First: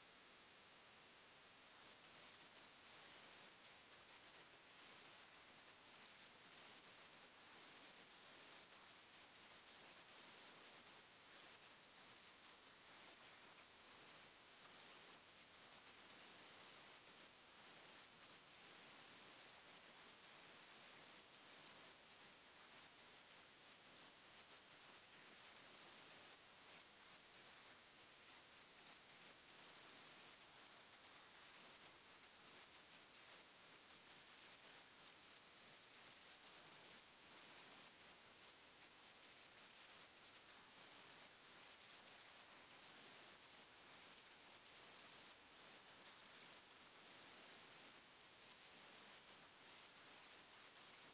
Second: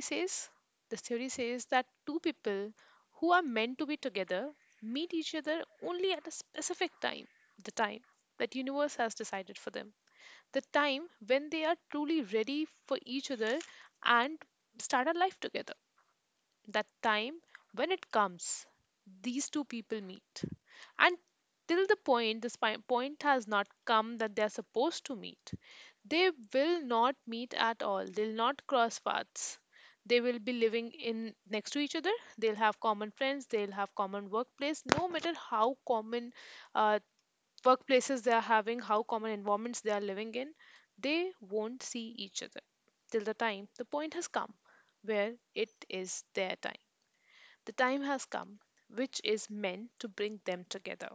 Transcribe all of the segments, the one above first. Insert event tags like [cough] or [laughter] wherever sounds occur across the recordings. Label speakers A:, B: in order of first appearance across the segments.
A: says? This theory says that two people who are meant to be together meet each other only at a specific time, the time that universe has decided for them, the time when they are truly ready for each other and start a life together. That time, when it comes, these two people meet. And till the point, point has not come that they are supposed to meet. They will not meet at all. They'll not cross paths. They will be living in next to each other. They'll have common friends. They'll have common workplace. No matter how common uh, workplaces they are having, how common environments they are living in, they won't see each other till the time the point has come where it is their time. The time has come, which is meant to bring them together.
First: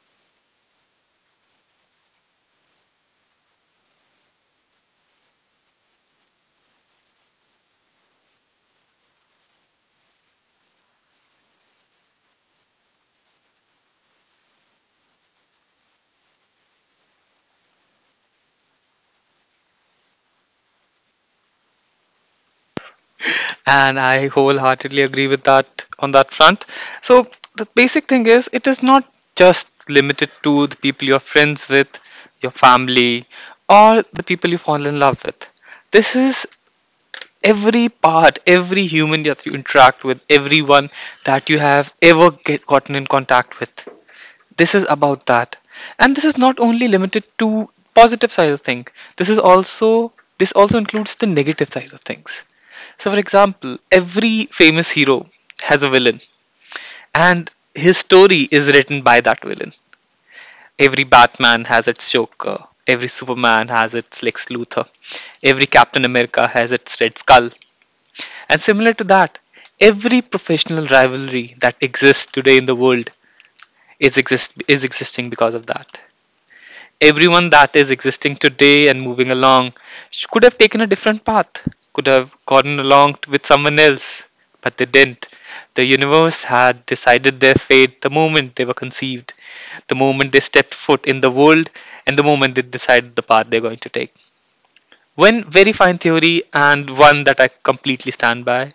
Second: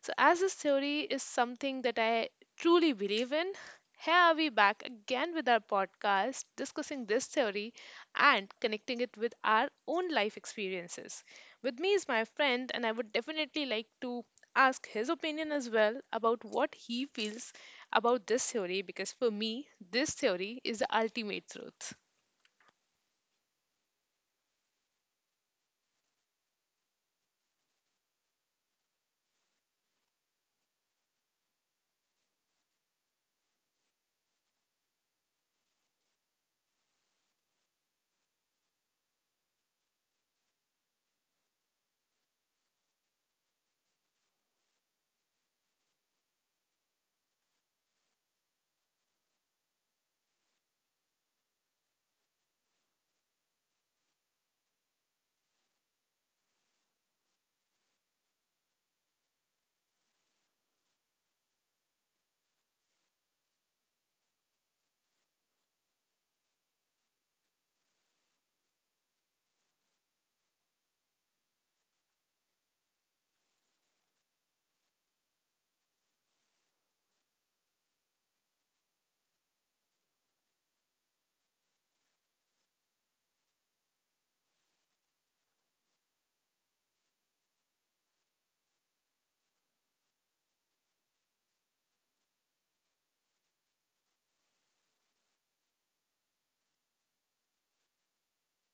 A: So, as this theory is something that I truly believe in, here are we back again with our podcast discussing this theory and connecting it with our own life experiences. With me is my friend, and I would definitely like to ask his opinion as well about what he feels about this theory because for me, this theory is the ultimate truth.
B: And I wholeheartedly agree with that, on that front. So the basic thing is, it is not just limited to the people you're friends with, your family, or the people you fall in love with. This is every part, every human that you interact with, everyone that you have ever gotten in contact with. This is about that. And this is not only limited to positive side of things. this is also this also includes the negative side of things. So for example, every famous hero has a villain, and his story is written by that villain. Every Batman has its Joker, every Superman has its Lex Luthor, every Captain America has its Red Skull. And similar to that, every professional rivalry that exists today in the world is existing because of that. Everyone that is existing today and moving along, could have taken a different path, could have gotten along with someone else, but they didn't. The universe had decided their fate the moment they were conceived, the moment they stepped foot in the world, and the moment they decided the path they're going to take. One very fine theory, and one that I completely stand by.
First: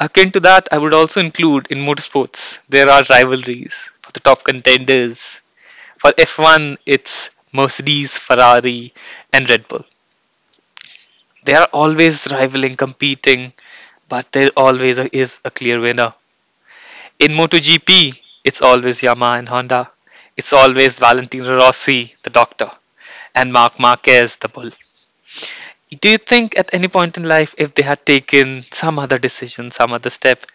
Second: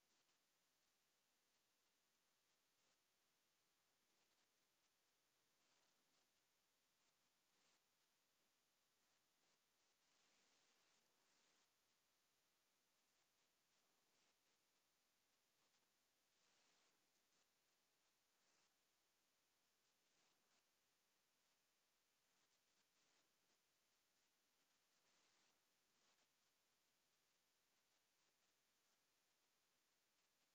B: Akin to that, I would also include in motorsports, there are rivalries for the top contenders. For F1, it's Mercedes, Ferrari, and Red Bull. They are always rivaling, competing, but there always is a clear winner. In MotoGP, it's always Yamaha and Honda. It's always Valentino Rossi, the doctor, and Marc Marquez, the bull. Do you think at any point in life, if they had taken some other decision, some other step,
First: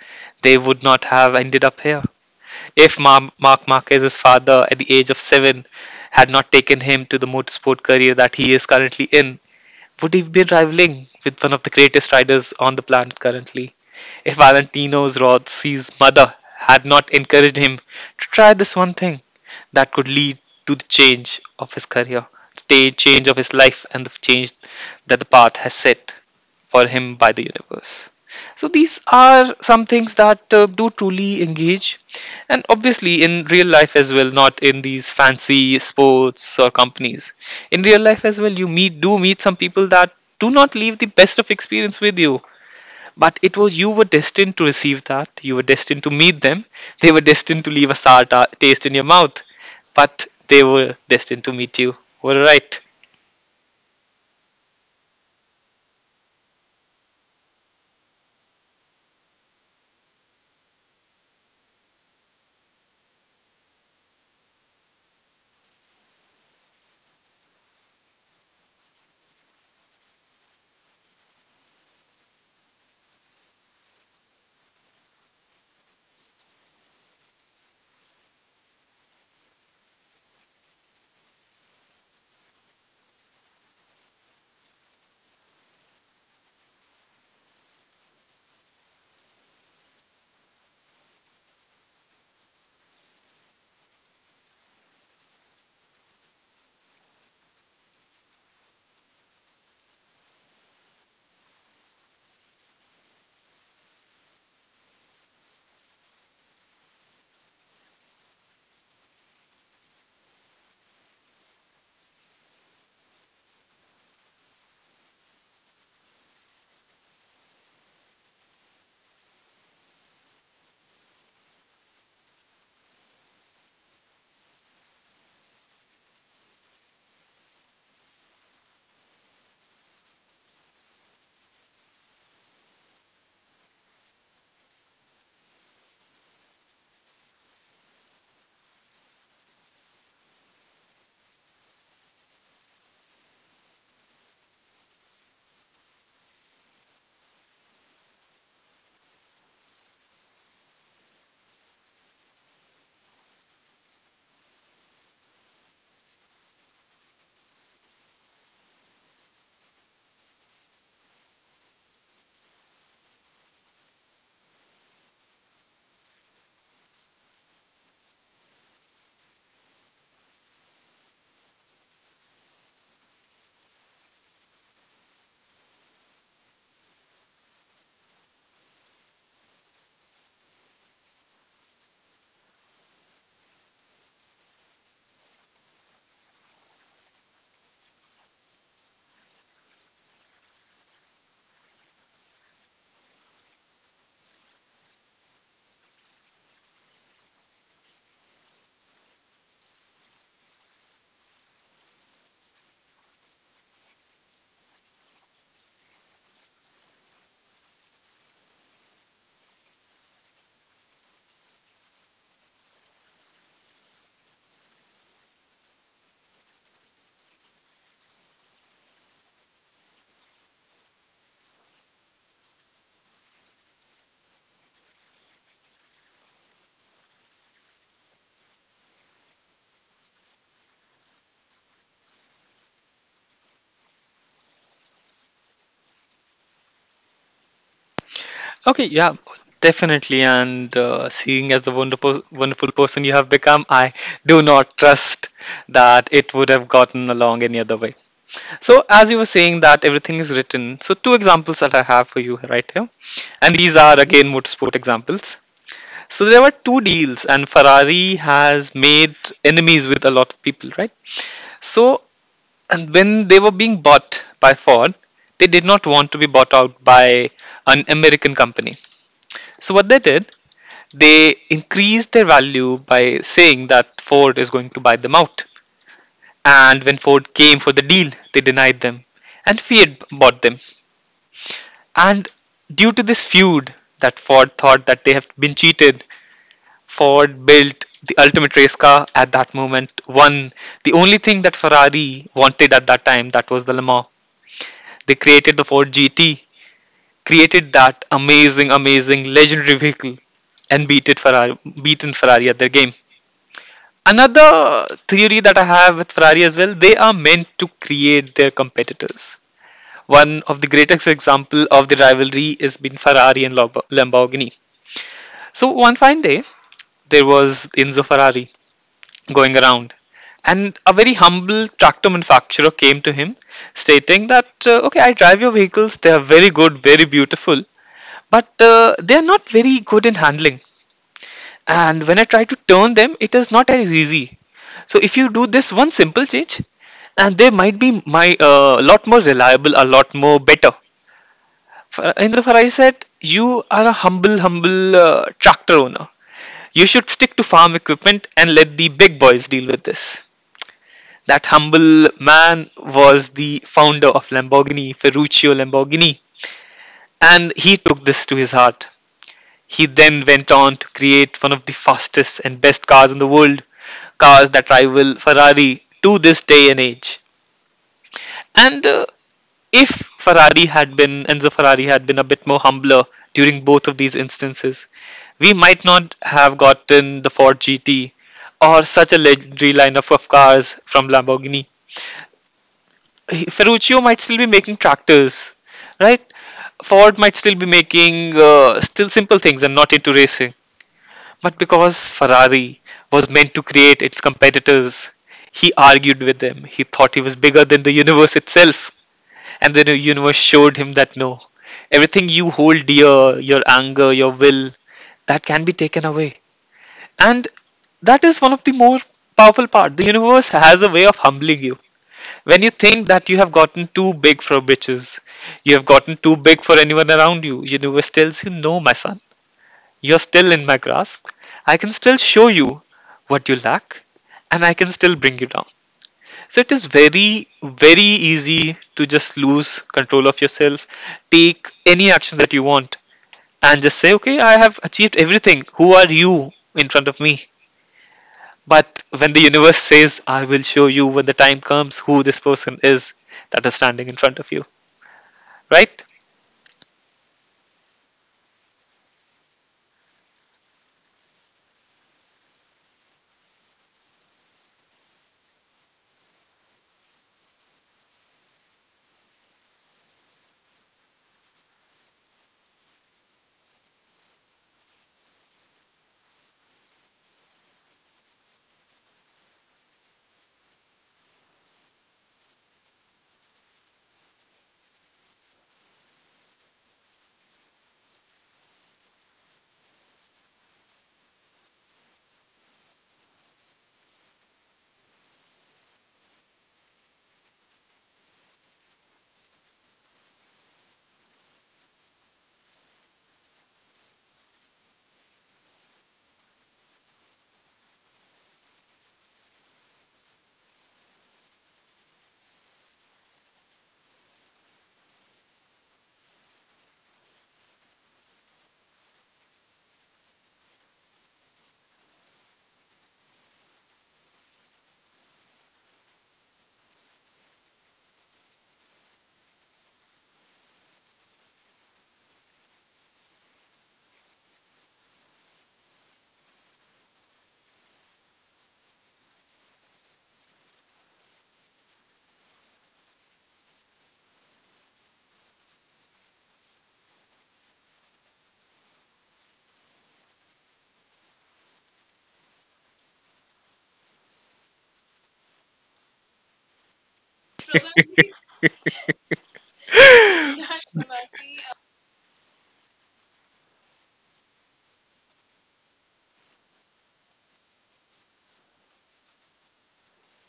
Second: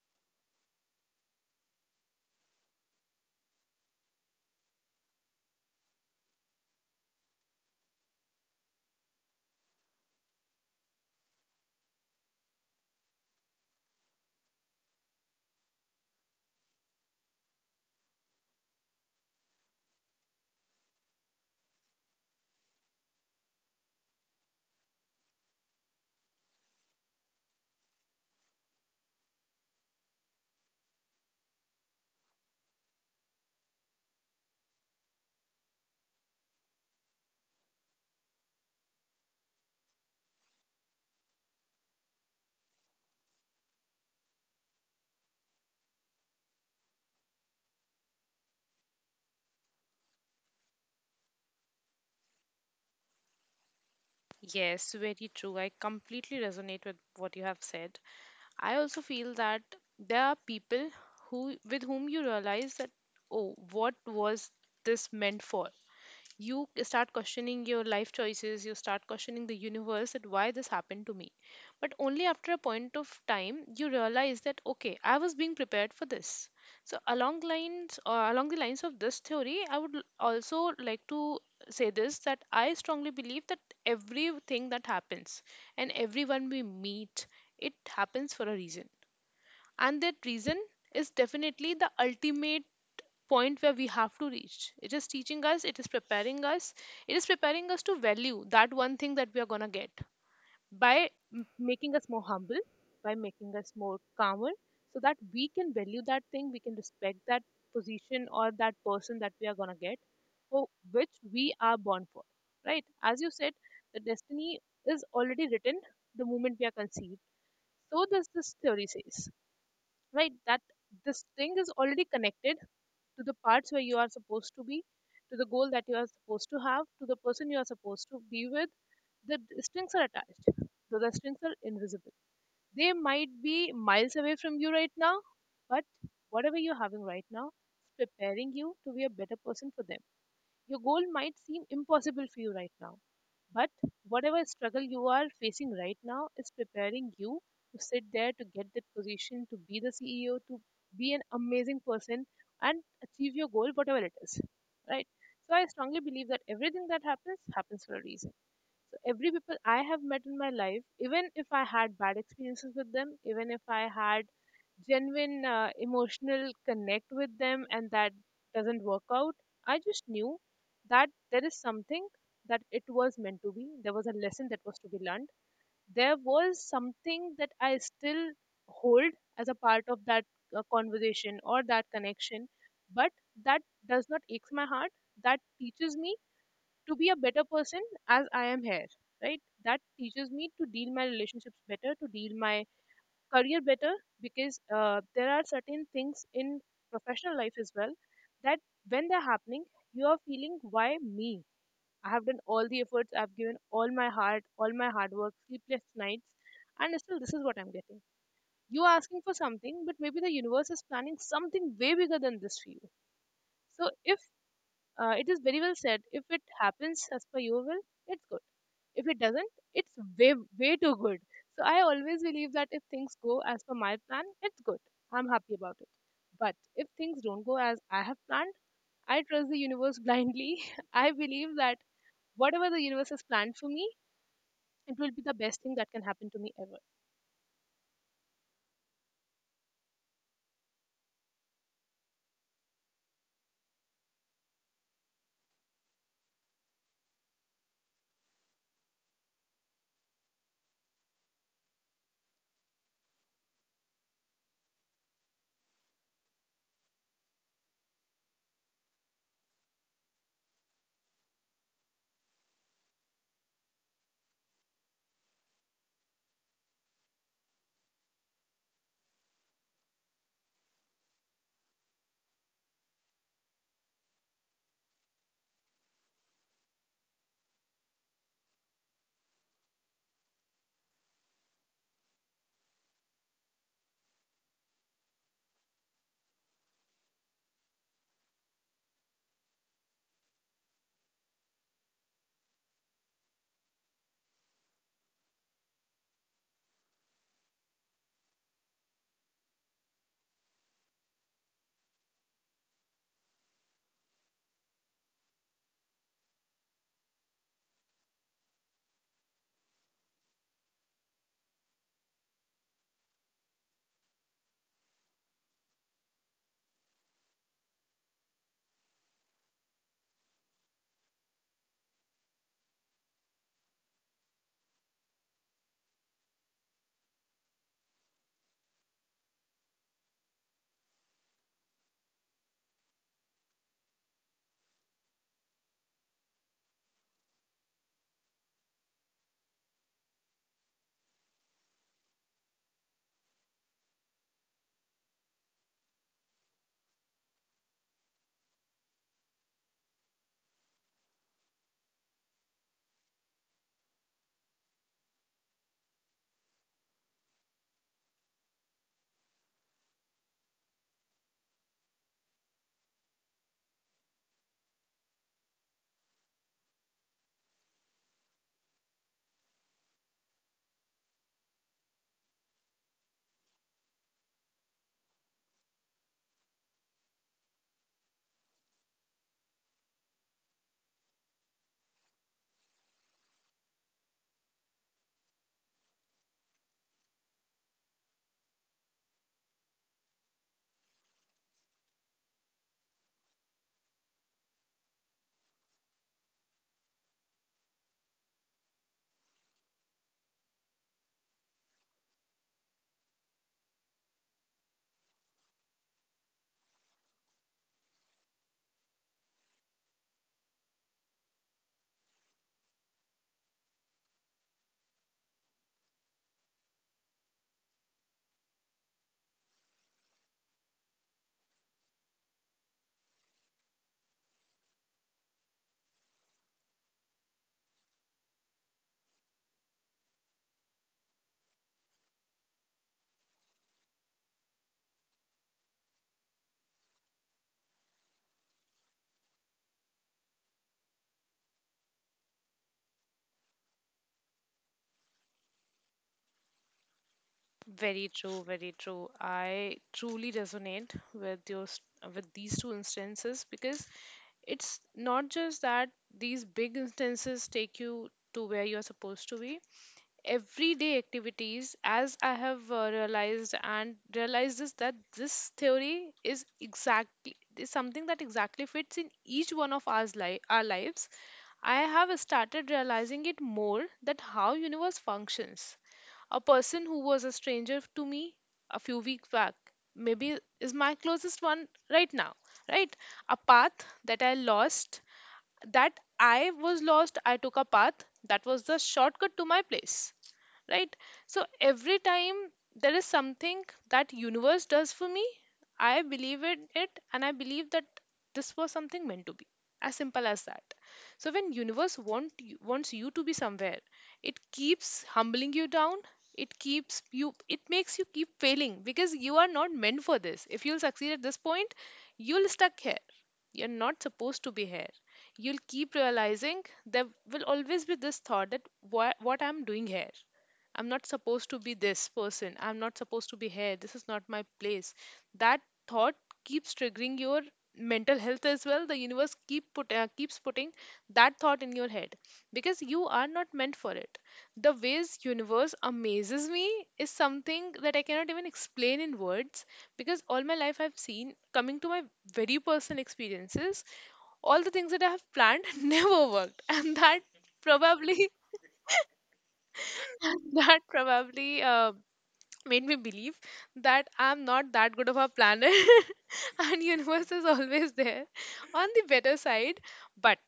B: they would not have ended up here? If Ma Mark Marquez's father, at the age of 7, had not taken him to the motorsport career that he is currently in, would he be rivaling with one of the greatest riders on the planet currently? If Valentino Rossi's mother had not encouraged him to try this one thing that could lead to the change of his career, the change of his life, and the change that the path has set for him by the universe. So these are some things that do truly engage, and obviously in real life as well, not in these fancy sports or companies. In real life as well, you meet do meet some people that do not leave the best of experience with you. But it was, you were destined to receive that. You were destined to meet them. They were destined to leave a sour taste in your mouth, but they were destined to meet you. We right.
A: Yes, very true. I completely resonate with what you have said. I also feel that there are people who with whom you realize that, oh, what was this meant for? You start questioning your life choices, you start questioning the universe that why this happened to me, but only after a point of time you realize that, okay, I was being prepared for this. So along the lines of this theory, I would also like to say this, that I strongly believe that everything that happens and everyone we meet, it happens for a reason, and that reason is definitely the ultimate point where we have to reach. It is teaching us, it is preparing us, it is preparing us to value that one thing that we are going to get by making us more humble, by making us more calmer, so that we can value that thing, we can respect that position or that person that we are going to get for which we are born for. Right? As you said, the destiny is already written the moment we are conceived. So does this theory says, right? That this thing is already connected to the parts where you are supposed to be, to the goal that you are supposed to have, to the person you are supposed to be with. The strings are attached, though the strings are invisible. They might be miles away from you right now, but whatever you're having right now is preparing you to be a better person for them. Your goal might seem impossible for you right now, but whatever struggle you are facing right now is preparing you to sit there, to get that position, to be the CEO, to be an amazing person and achieve your goal, whatever it is. Right? So I strongly believe that everything that happens happens for a reason. So every people I have met in my life, even if I had bad experiences with them, even if I had genuine emotional connect with them and that doesn't work out, I just knew that there is something, that it was meant to be. There was a lesson that was to be learned. There was something that I still hold as a part of that conversation or that connection, but that does not ache my heart. That teaches me to be a better person as I am here, right? That teaches me to deal my relationships better, to deal my career better, because there are certain things in professional life as well that when they're happening, you are feeling, why me? I have done all the efforts, I've given all my heart, all my hard work, sleepless nights, and still this is what I'm getting. You are asking for something, but maybe the universe is planning something way bigger than this for you. So if it is very well said, if it happens as per your will, it's good. If it doesn't, it's way, way too good. So I always believe that if things go as per my plan, it's good. I'm happy about it. But if things don't go as I have planned, I trust the universe blindly. [laughs] I believe that whatever the universe has planned for me, it will be the best thing that can happen to me ever.
B: Okay, yeah, definitely. And seeing as the wonderful, wonderful person you have become, I do not trust that it would have gotten along any other way. So, as you were saying that everything is written, so two examples that I have for you right here, and these are again motorsport examples. So there were two deals, and Ferrari has made enemies with a lot of people, right? So, and when they were being bought by Ford, they did not want to be bought out by an American company. So what they did, they increased their value by saying that Ford is going to buy them out. And when Ford came for the deal, they denied them. And Fiat bought them. And due to this feud, that Ford thought that they have been cheated, Ford built the ultimate race car at that moment, won the only thing that Ferrari wanted at that time, that was the Le Mans. They created the Ford GT, created that amazing, amazing, legendary vehicle and beat it Ferrari, beaten Ferrari at their game. Another theory that I have with Ferrari as well, they are meant to create their competitors. One of the greatest example of the rivalry is been Ferrari and Lamborghini. So one fine day, there was Enzo Ferrari going around, and a very humble tractor manufacturer came to him, stating that, "Okay, I drive your vehicles. They are very good, very beautiful, but they are not very good in handling. And when I try to turn them, it is not as easy. So if you do this one simple change, and they might be my lot more reliable, a lot more better. Indra Farai said, "You are a humble, humble tractor owner. You should stick to farm equipment and let the big boys deal with this." That humble man was the founder of Lamborghini, Ferruccio Lamborghini, and he took this to his heart. He then went on to create one of the fastest and best cars in the world, cars that rival Ferrari to this day and age. And if Ferrari had been Enzo Ferrari had been a bit more humbler during both of these instances, we might not have gotten the Ford GT or such a legendary lineup of cars from Lamborghini. Ferruccio might still be making tractors, right? Ford might still be making still simple things and not into racing. But because Ferrari was meant to create its competitors, he argued with them. He thought he was bigger than the universe itself. And then the universe showed him that no, everything you hold dear, your anger, your will, that can be taken away. And that is one of the more powerful part. The universe has a way of humbling you. When you think that you have gotten too big for bitches, you have gotten too big for anyone around you, universe tells you, no, my son, you're still in my grasp. I can still show you what you lack, and I can still bring you down. So it is very, very easy to just lose control of yourself, take any action that you want, and just say, okay, I have achieved everything. Who are you in front of me? But when the universe says, I will show you when the time comes who this person is that is standing in front of you, right?
A: Very true, very true. I truly resonate with with these two instances, because it's not just that these big instances take you to where you're supposed to be, everyday activities, as I have realized and realized this, that this theory is something that exactly fits in each one of our lives. I have started realizing it more, that how universe functions. A person who was a stranger to me a few weeks back maybe is my closest one right now, right? A path that that I was lost, I took a path that was the shortcut to my place. Right? So every time there is something that universe does for me, I believe in it and I believe that this was something meant to be. As simple as that. So when wants you to be somewhere, it keeps humbling you down. It makes you keep failing because you are not meant for this. If you'll succeed at this point, you'll stuck here. You're not supposed to be here, you'll keep realizing there will always be this thought that, what I'm doing here. I'm not supposed to be this person. I'm not supposed to be here. This is not my place. That thought keeps triggering your mental health as well. The universe keeps putting that thought in your head because you are not meant for it. The ways universe amazes me is something that I cannot even explain in words, because all my life I've seen, coming to my very personal experiences, all the things that I have planned [laughs] never worked, and that probably [laughs] that probably made me believe that I'm not that good of a planner, [laughs] and universe is always there on the better side. But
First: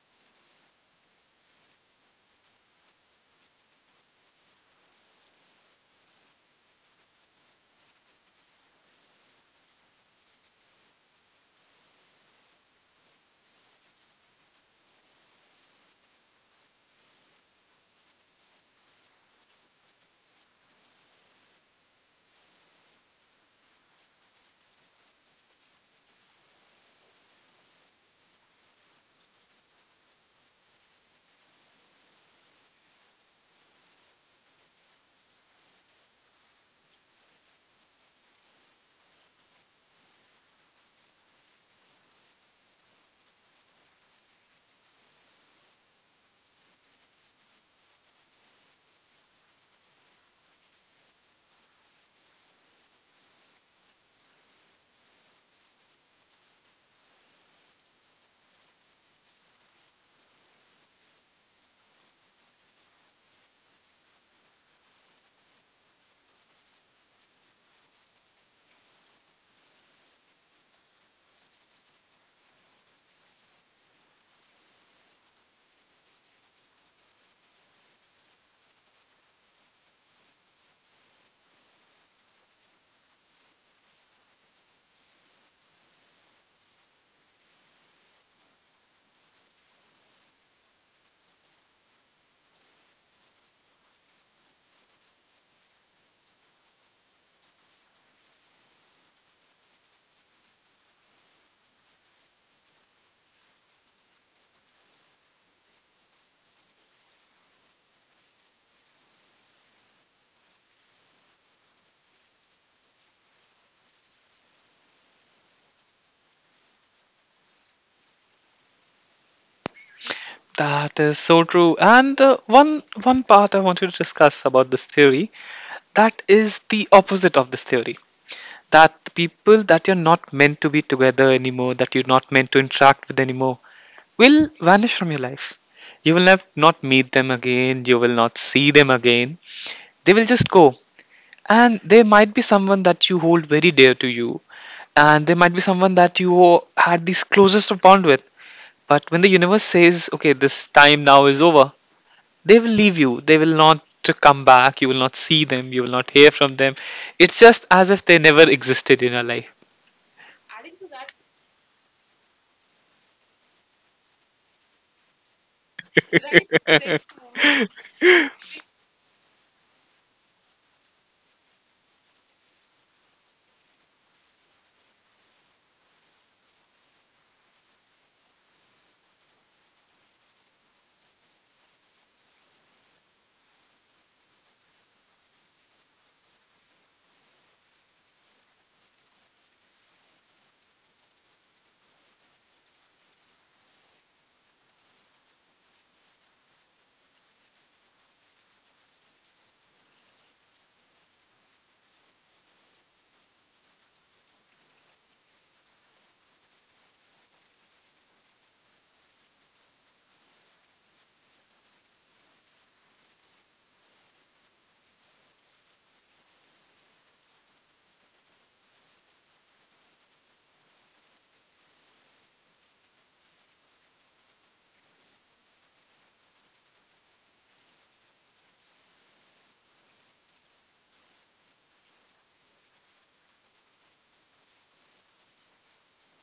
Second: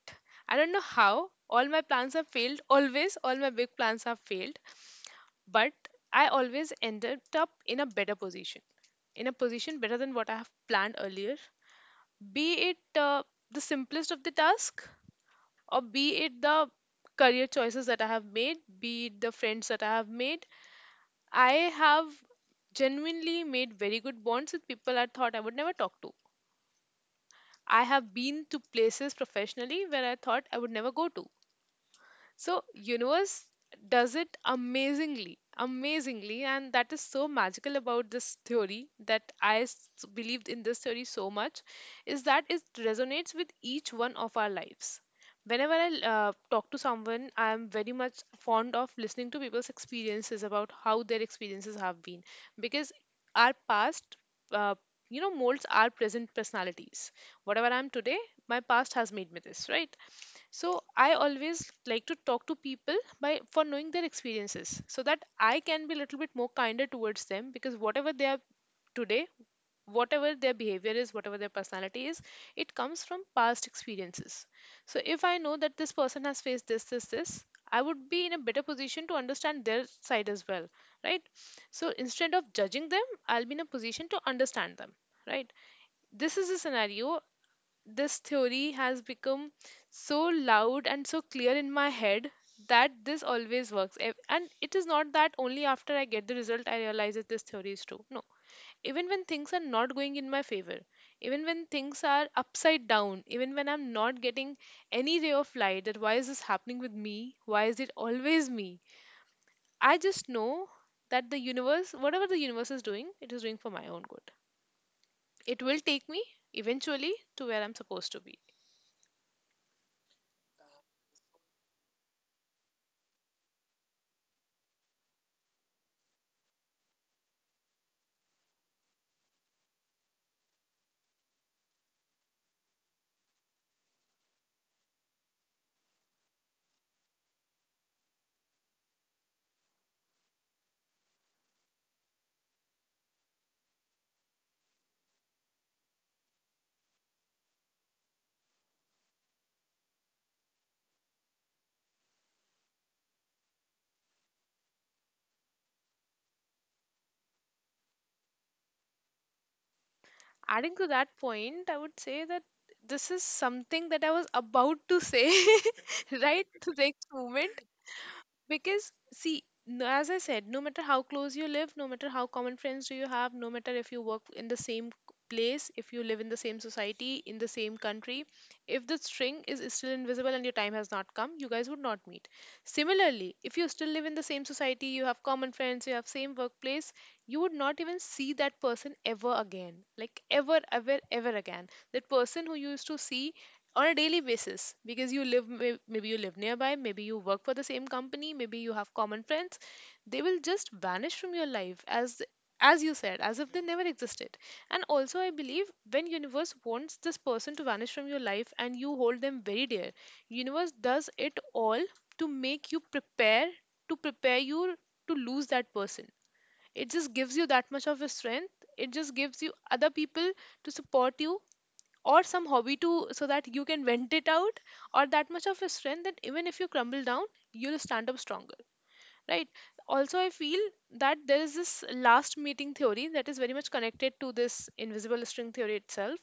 A: I don't know how all my plans have failed. Always, all my big plans have failed, but I always ended up in a better position, in a position better than what I have planned earlier. Be it the simplest of the task, or be it the career choices that I have made, be it the friends that I have made, I have genuinely made very good bonds with people I thought I would never talk to. I have been to places professionally where I thought I would never go to. So universe does it amazingly, amazingly, and that is so magical about this theory, that I believed in this theory so much, is that it resonates with each one of our lives. Whenever I talk to someone, I am very much fond of listening to people's experiences about how their experiences have been, because our past, uh, molds our present personalities. Whatever I am today, my past has made me this, right? So I always like to talk to people by for knowing their experiences, so that I can be a little bit more kinder towards them, because whatever they are today, whatever their behavior is, whatever their personality is, it comes from past experiences. So if I know that this person has faced this, this, this, I would be in a better position to understand their side as well, right? So instead of judging them, I'll be in a position to understand them, right? This is a scenario. This theory has become so loud and so clear in my head that this always works. And it is not that only after I get the result I realize that this theory is true, no. Even when things are not going in my favor, even when things are upside down, even when I'm not getting any ray of light, that why is this happening with me, why is it always me, I just know that the universe, whatever the universe is doing, it is doing for my own good. It will take me eventually to where I'm supposed to be.
B: That is so true. And one part I want you to discuss about this theory, that is the opposite of this theory, that the people that you're not meant to be together anymore, that you're not meant to interact with anymore, will vanish from your life. You will not meet them again, you will not see them again. They will just go. And there might be someone that you hold very dear to you, and there might be someone that you had this closest of bond with, but when the universe says, okay, this time now is over, they will leave you, they will not to come back, you will not see them, you will not hear from them. It's just as if they never existed in your life.
A: Adding to that point, I would say that this is something that I was about to say [laughs] right to the next moment. Because, see, as I said, no matter how close you live, no matter how common friends do you have, no matter if you work in the same place, if you live in the same society, in the same country, if the string is still invisible and your time has not come, you guys would not meet. Similarly, if you still live in the same society, you have common friends, you have same workplace, you would not even see that person ever again. Like ever, ever, ever again. That person who you used to see on a daily basis, because you live maybe you live nearby, maybe you work for the same company, maybe you have common friends, they will just vanish from your life, as you said, as if they never existed. And also I believe, when universe wants this person to vanish from your life and you hold them very dear, universe does it all to make you prepare, to prepare you to lose that person. It just gives you that much of a strength, it just gives you other people to support you, or some hobby to so that you can vent it out, or that much of a strength that even if you crumble down, you'll stand up stronger, right? Also I feel that there is this last meeting theory that is very much connected to this invisible string theory itself,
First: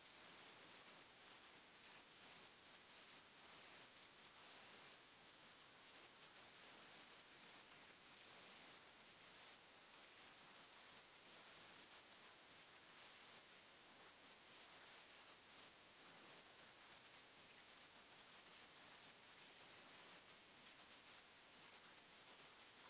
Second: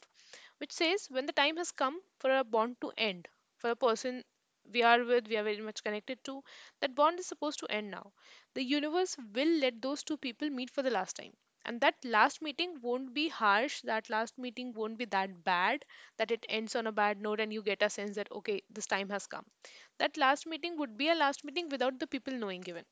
A: which says, when the time has come for a bond to end, for a person we are with, we are very much connected to, that bond is supposed to end now. The universe will let those two people meet for the last time. And that last meeting won't be harsh, that last meeting won't be that bad, that it ends on a bad note and you get a sense that, okay, this time has come. That last meeting would be a last meeting without the people knowing even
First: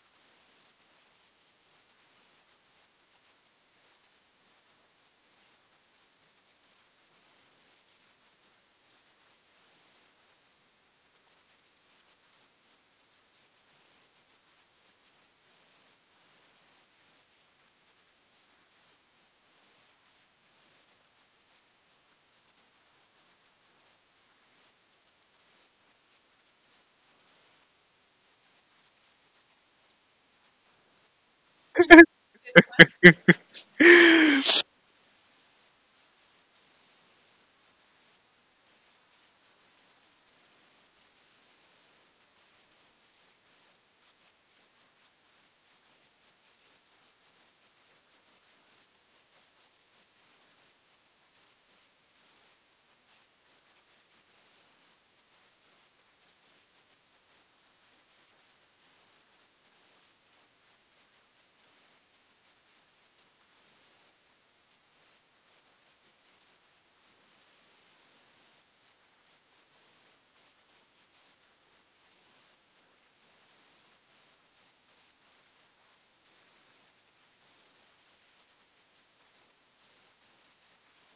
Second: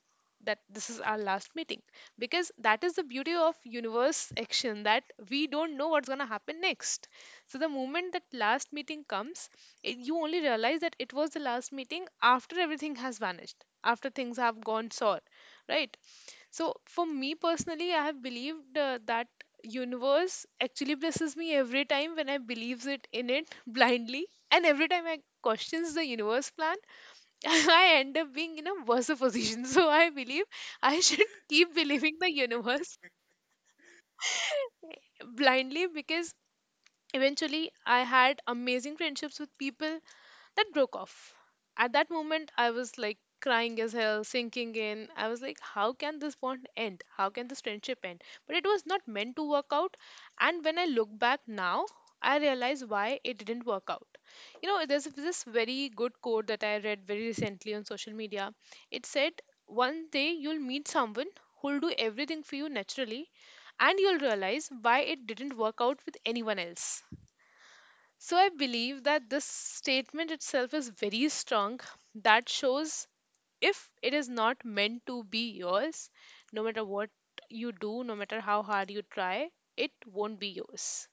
A: that this is our last meeting, because that is the beauty of universe action, that we don't know what's going to happen next. So the moment that last meeting comes, you only realize that it was the last meeting after everything has vanished, after things have gone sour, right? So for me personally, I have believed that universe actually blesses me every time when I believes it in it [laughs] blindly, and every time I questions the universe plan, [laughs] I end up being in a worse [laughs] position. So I believe I [laughs] should keep believing the universe [laughs] blindly, because eventually, I had amazing friendships with people that broke off. At that moment, I was like crying as hell, sinking in. I was like, how can this bond end? How can this friendship end? But it was not meant to work out. And when I look back now, I realize why it didn't work out. You know, there's this very good quote that I read very recently on social media. It said, "One day you'll meet someone who'll do everything for you naturally, and you'll realize why it didn't work out with anyone else." So I believe that this statement itself is very strong. That shows, if it is not meant to be yours, no matter what you do, no matter how hard you try, it won't be yours.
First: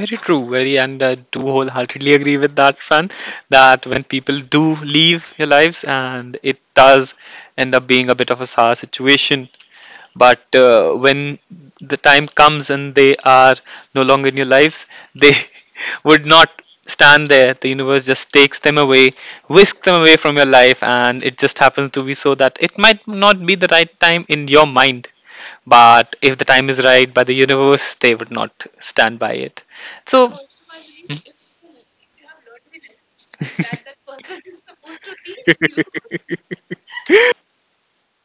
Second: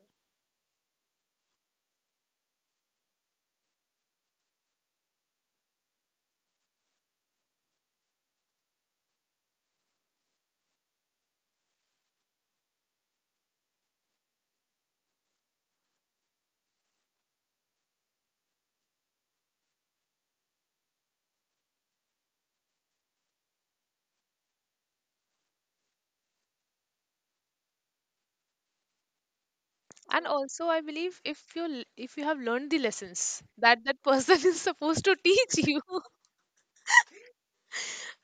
B: Very true, very. And I do wholeheartedly agree with that, fran, that when people do leave your lives, and it does end up being a bit of a sour situation. But when the time comes and they are no longer in your lives, they [laughs] would not stand there. The universe just takes them away, whisk them away from your life, and it just happens to be so that it might not be the right time in your mind, but if the time is right by the universe, they would not stand by it.
A: And
B: So
A: also, I believe if you have learned the lessons that that person [laughs] is supposed to teach you, [laughs]
B: [laughs]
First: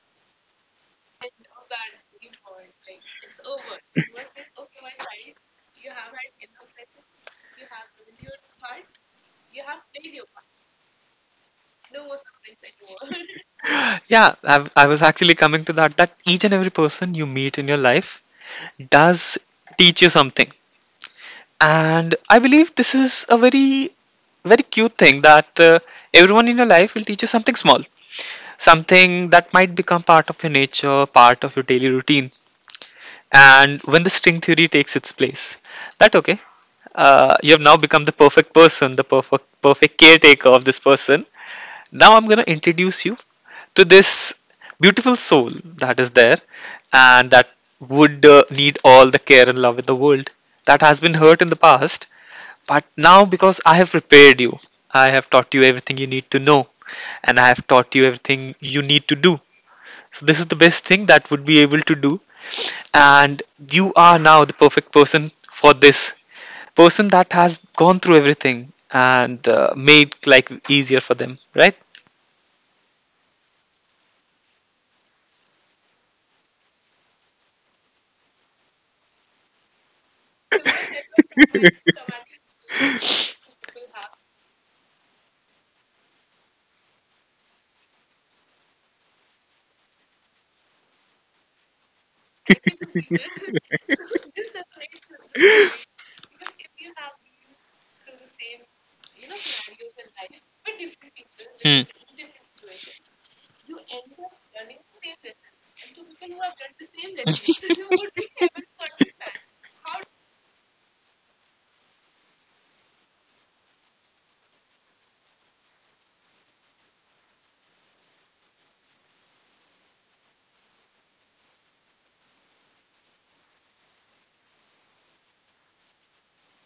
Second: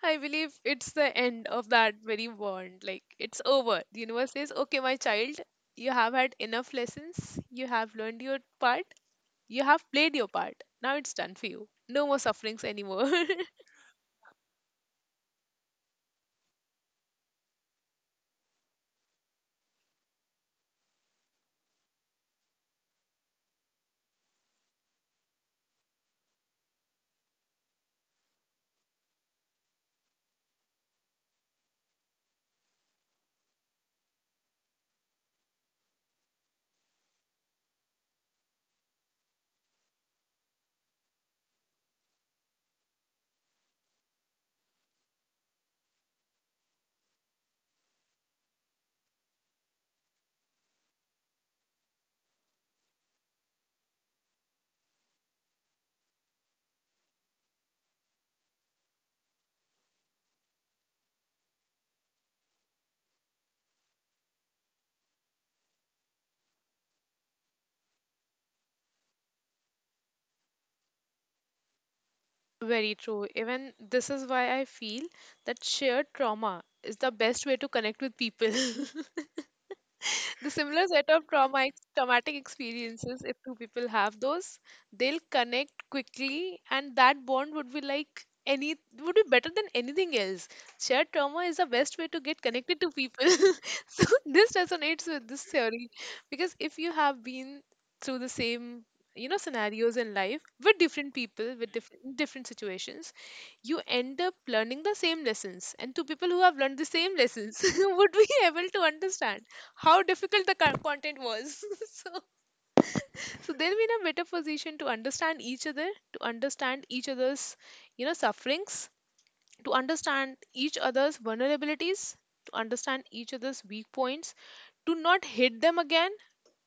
A: I believe it's the end of that very bond. Like it's over. The universe says, "Okay, my child, you have had enough lessons. You have learned your part. You have played your part. Now it's done for you. No more sufferings anymore." [laughs]
B: yeah, I was actually coming to that, that each and every person you meet in your life does teach you something. And I believe this is a very, very cute thing that everyone in your life will teach you something small, something that might become part of your nature, part of your daily routine. And when the string theory takes its place, that okay, you have now become the perfect person, the perfect caretaker of this person, now I'm going to introduce you to this beautiful soul that is there, and that would need all the care and love in the world, that has been hurt in the past. But now, because I have prepared you, I have taught you everything you need to know, and I have taught you everything you need to do. So, this is the best thing that would be able to do. And you are now the perfect person for this person that has gone through everything, and made like easier for them, right?
A: Very true. Even this is why I feel that shared trauma is the best way to connect with people. [laughs] The similar set of trauma traumatic experiences, if two people have those, they'll connect quickly, and that bond would be better than anything else. Shared trauma is the best way to get connected to people. [laughs] So this resonates with this theory, because if you have been through the same, you know, scenarios in life with different people, with
B: Hmm.
A: different situations, you end up learning the same lessons, and two people who have learned the same lessons [laughs] would be able to understand how difficult the content was. [laughs] so, so they'll be in a better position to understand each other, to understand each other's, you know, sufferings, to understand each other's vulnerabilities, to understand each other's weak points, to not hit them again.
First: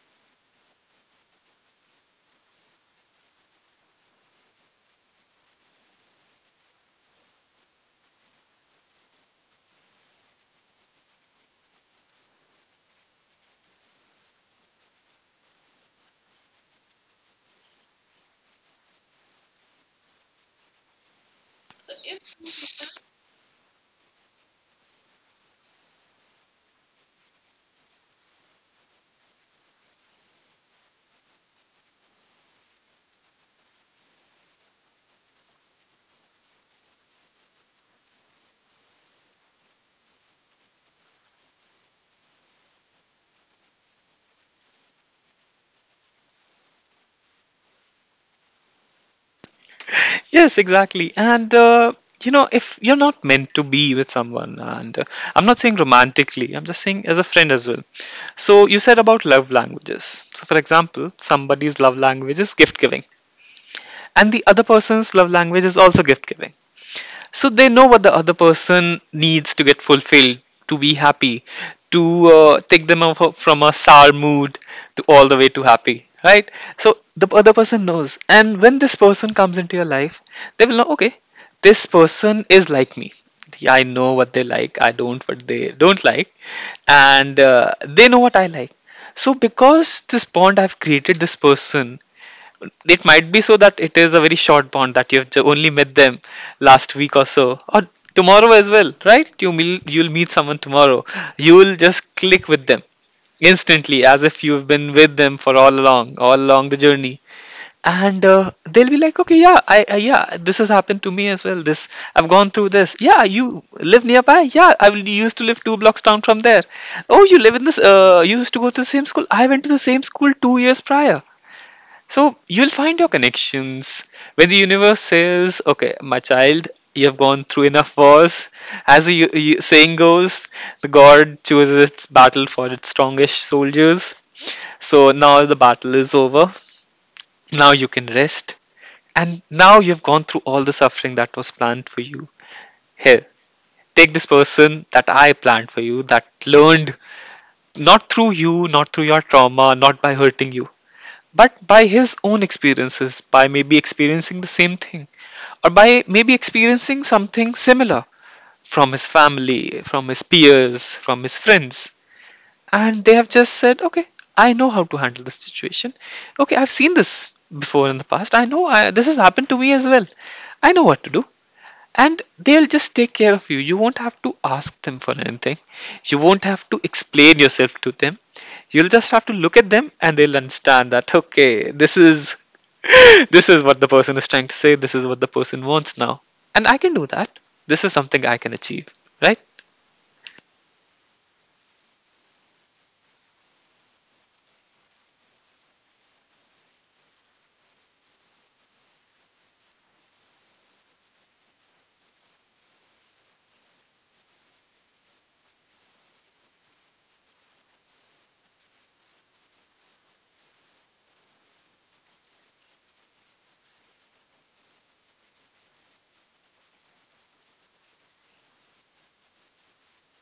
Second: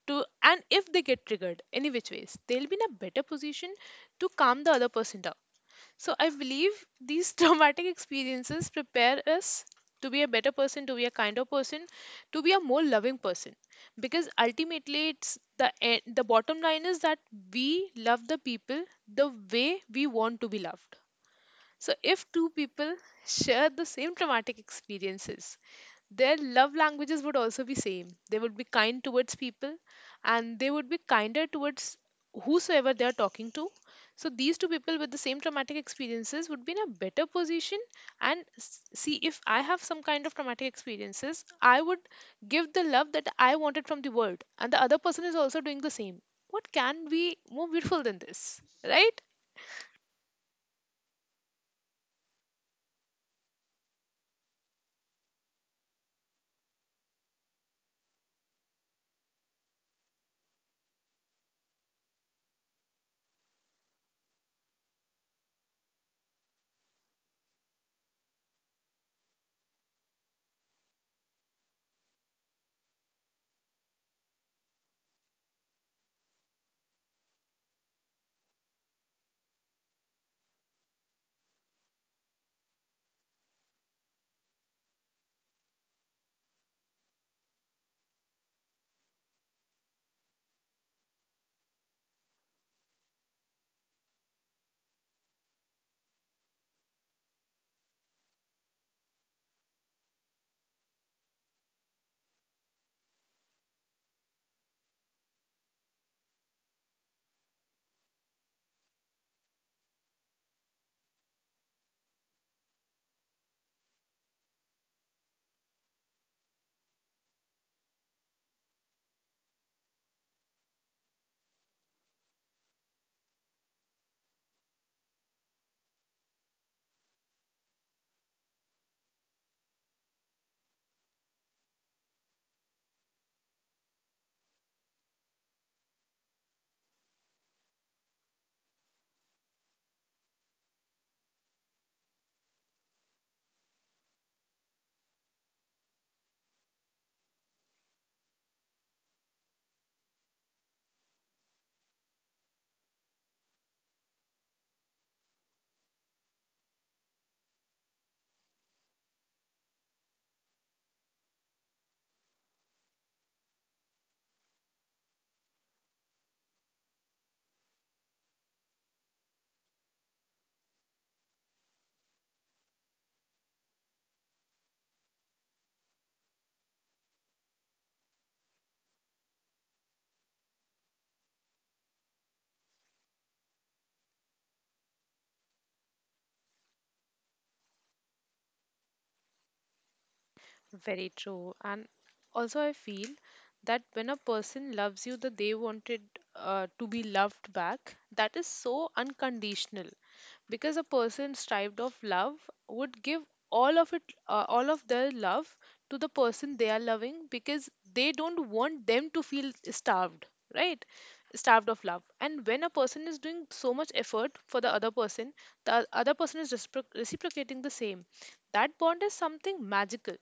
A: And if they get triggered any which ways, they'll be in a better position to calm the other person down. So I believe these [laughs] traumatic experiences prepare us to be a better person, to be a kinder person, to be a more loving person. Because ultimately, the bottom line is that we love the people the way we want to be loved. So if two people share the same traumatic experiences, their love languages would also be same, they would be kind towards people, and they would be kinder towards whosoever they are talking to. So these two people with the same traumatic experiences would be in a better position. And see, if I have some kind of traumatic experiences, I would give the love that I wanted from the world, and the other person is also doing the same. What can be more beautiful than this, right?
B: Yes, exactly. And you know, if you're not meant to be with someone, and I'm not saying romantically, I'm just saying as a friend as well. So you said about love languages. So for example, somebody's love language is gift giving, and the other person's love language is also gift giving. So they know what the other person needs to get fulfilled, to be happy, to take them off from a sour mood, to all the way to happy, right? So the other person knows, and when this person comes into your life, they will know, okay, this person is like me. Yeah, I know what they like, I don't what they don't like, and they know what I like. So because this bond I've created this person, it might be so that it is a very short bond that only met them last week or so, or tomorrow as well. Right? You'll meet someone tomorrow, you will just click with them instantly, as if you've been with them for all along the journey. And they'll be like, okay, yeah, this has happened to me as well, this, I've gone through this. Yeah, you live nearby? Yeah, I will used to live two blocks down from there. Oh, you live in this, you used to go to the same school? I went to the same school 2 years prior. So you'll find your connections when the universe says, "Okay, my child, you have gone through enough wars." As the saying goes, the god chooses its battle for its strongest soldiers. So now the battle is over. Now you can rest, and now you've gone through all the suffering that was planned for you. Here, take this person that I planned for you, that learned not through you, not through your trauma, not by hurting you, but by his own experiences, by maybe experiencing the same thing, or by maybe experiencing something similar from his family, from his peers, from his friends. And they have just said, okay, I know how to handle this situation. Okay, I've seen this before in the past. This has happened to me as well. I know what to do, and they'll just take care of you. You won't have to ask them for anything, you won't have to explain yourself to them. You'll just have to look at them and they'll understand that, okay, this is [laughs] this is what the person is trying to say, this is what the person wants now, and I can do that. This is something I can achieve, right?
A: Very true. And also, I feel that when a person loves you, that they wanted to be loved back, that is so unconditional. Because a person strived of love would give all of it, all of their love to the person they are loving, because they don't want them to feel starved, right? Starved of love. And when a person is doing so much effort for the other person is reciprocating the same. That bond is something magical,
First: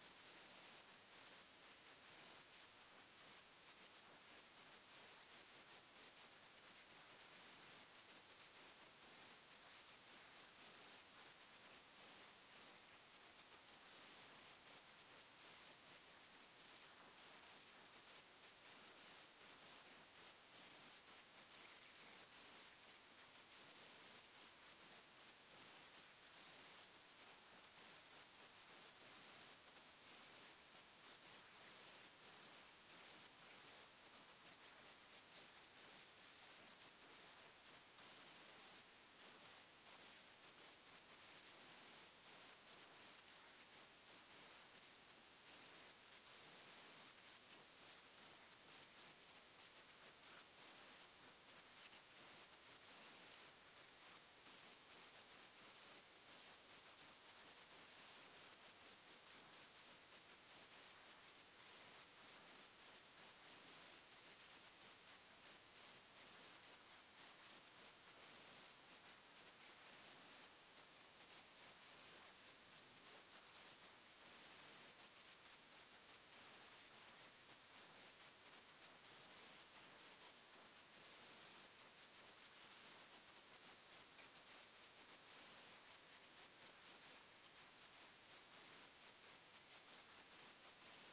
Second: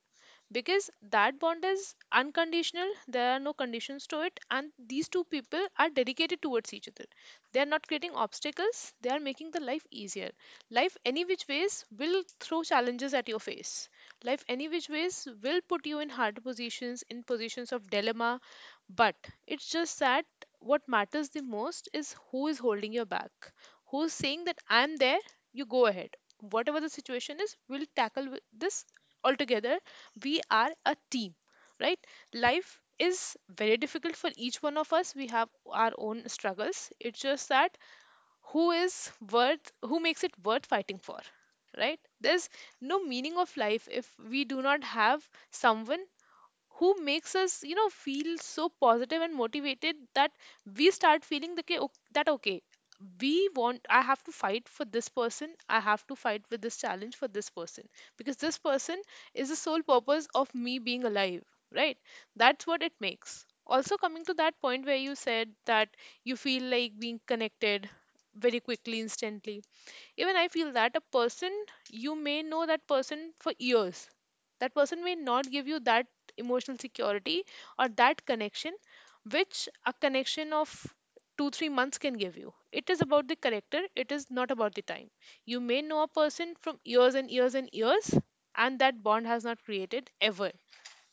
A: because that bond is unconditional, there are no conditions to it, and these two people are dedicated towards each other. They are not creating obstacles, they are making the life easier. Life any which ways will throw challenges at your face. Life any which ways will put you in hard positions, in positions of dilemma. But it's just that what matters the most is who is holding your back, who's saying that I'm there, you go ahead, whatever the situation is, we'll tackle this altogether. We are a team, right? Life is very difficult for each one of us, we have our own struggles. It's just that who is worth, who makes it worth fighting for, right? There's no meaning of life if we do not have someone who makes us, feel so positive and motivated, that we start feeling the, okay, that okay, we want I have to fight for this person, I have to fight with this challenge for this person, because this person is the sole purpose of me being alive, right? That's what it makes. Also, coming to that point where you said that you feel like being connected very quickly, instantly, even I feel that a person, you may know that person for years. That person may not give you that emotional security or that connection, which a connection of two, 3 months can give you. It is about the character, it is not about the time. You may know a person from years and years and years, and that bond has not created ever.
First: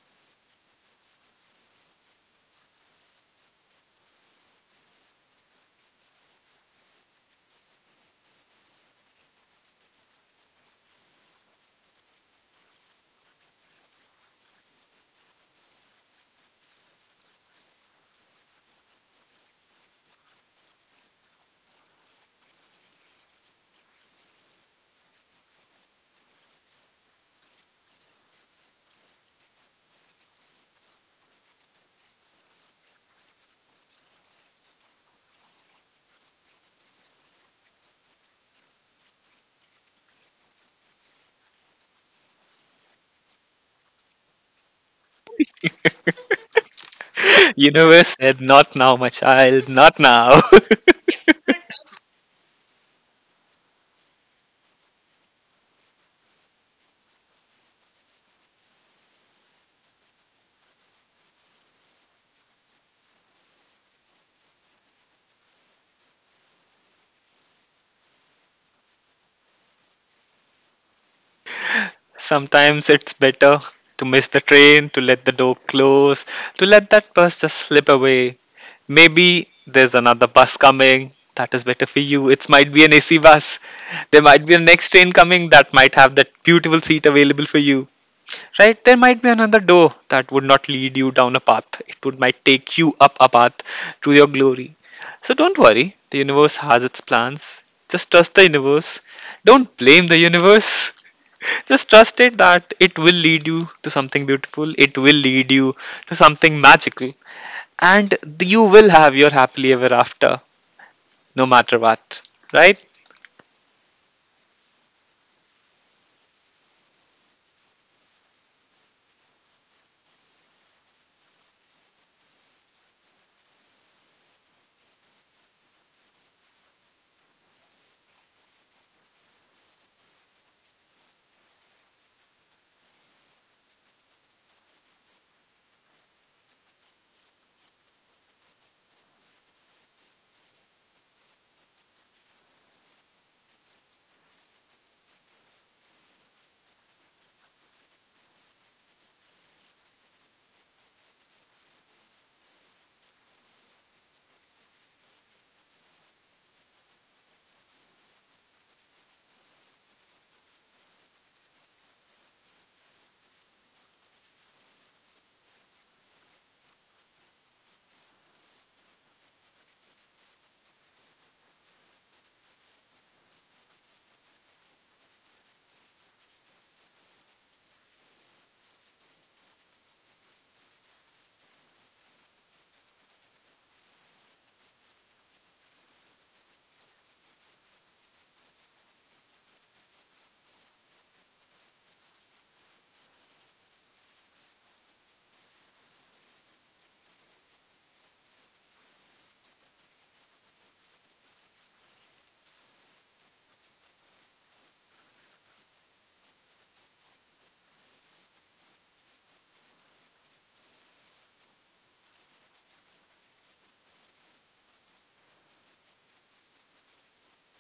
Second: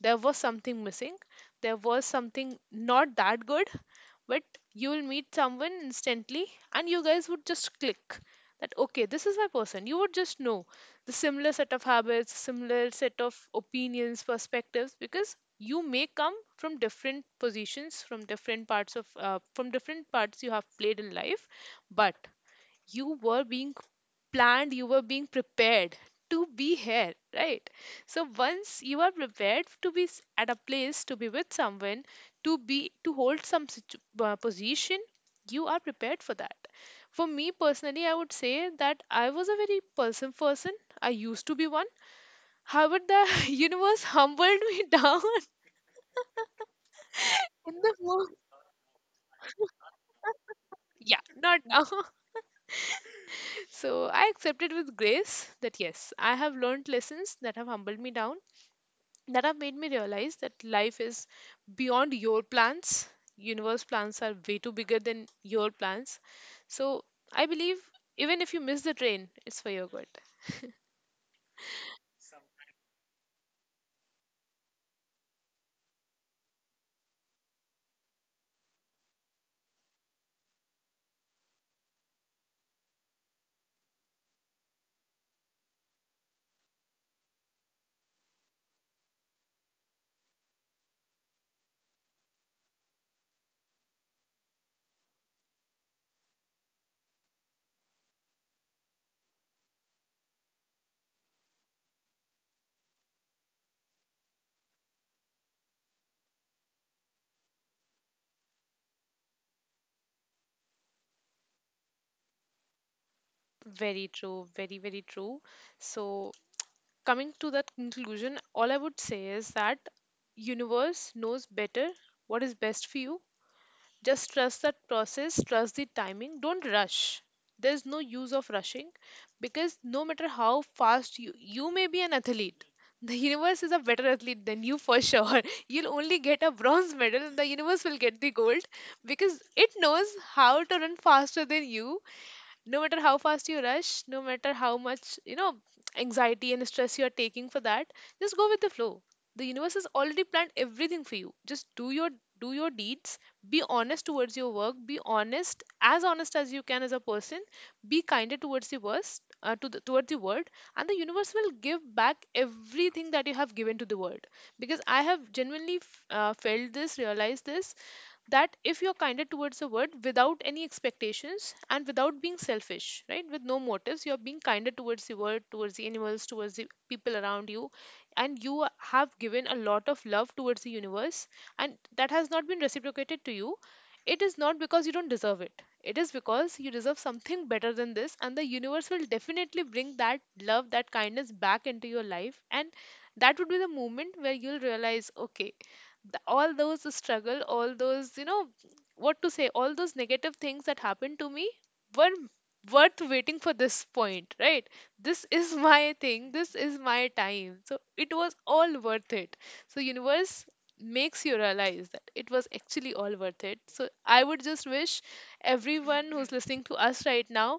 A: There was something missing, there was something not that good. But you will meet someone instantly, and you guys would just click, that okay, this is my person, you would just know. The similar set of habits, similar set of opinions, perspectives, because you may come from different positions, from different parts you have played in life. But you were being planned, you were being prepared to be here, right? So once you are prepared to be at a place, to be with someone, to hold some position, you are prepared for that. For me personally, I would say that I was a very person person. I used to be one. However, the [laughs] universe humbled me [laughs] down
B: [laughs]
A: in the
B: Universe
A: moment.
B: said, not now my child, not now. [laughs]
A: Yeah, not now. [laughs] So I accepted with grace that yes, I have learned lessons that have humbled me down, that have made me realize that life is beyond your plans. Universe plans are way too bigger than your plans. So I believe, even if you miss the train, it's for your good.
B: Sometimes it's better to miss the train, to let the door close, to let that bus just slip away. Maybe there's another bus coming that is better for you. It might be an AC bus. There might be a next train coming that might have that beautiful seat available for you. Right? There might be another door that would not lead you down a path. It would might take you up a path to your glory. So don't worry. The universe has its plans. Just trust the universe. Don't blame the universe. Just trust it that it will lead you to something beautiful, it will lead you to something magical, and you will have your happily ever after, no matter what. Right?
A: Very true, very very true. So coming to that conclusion, all I would say is that universe knows better what is best for you. Just trust that process, trust the timing, don't rush. There's no use of rushing, because no matter how fast you may be an athlete, the universe is a better athlete than you for sure. [laughs] You'll only get a bronze medal, the universe will get the gold, because it knows how to run faster than you, no matter how fast you rush, no matter how much, anxiety and stress you are taking for that, just go with the flow. The universe has already planned everything for you, just do your deeds, be honest towards your work, be honest as you can, as a person, be kinder towards the worst to the, towards the world. And the universe will give back everything that you have given to the world, because I have genuinely felt this, realized this, that if you're kinder towards a word, without any expectations and without being selfish, right, with no motives, you're being kinder towards the word, towards the animals, towards the people around you, and you have given a lot of love towards the universe, and that has not been reciprocated to you. It is not because you don't deserve it, it is because you deserve something better than this, and the universe will definitely bring that love, that kindness back into your life, and that would be the moment where you'll realize, okay, all those struggle, all those, you know, what to say, all those negative things that happened to me, were worth waiting for this point, right? This is [laughs] my thing, this is my time, so it was all worth it. So universe makes you realize that it was actually all worth it. So I would just wish everyone who's listening to us right now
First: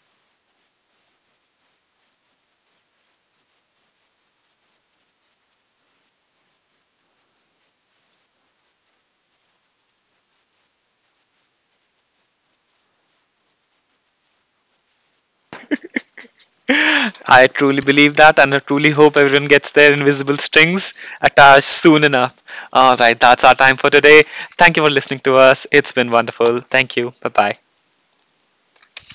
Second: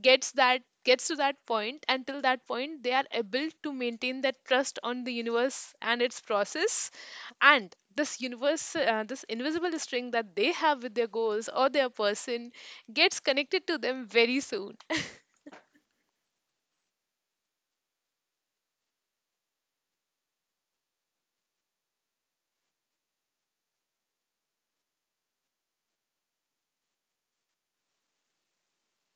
A: gets to that point, until that point they are able to maintain that trust on the universe and its process, and this universe, this invisible string that they have with their goals or their person gets connected to them very soon.
B: [laughs] I truly believe that, and I truly hope everyone gets their invisible strings attached soon enough. All right, that's our time for today. Thank you for listening to us. It's been wonderful. Thank you. Bye bye.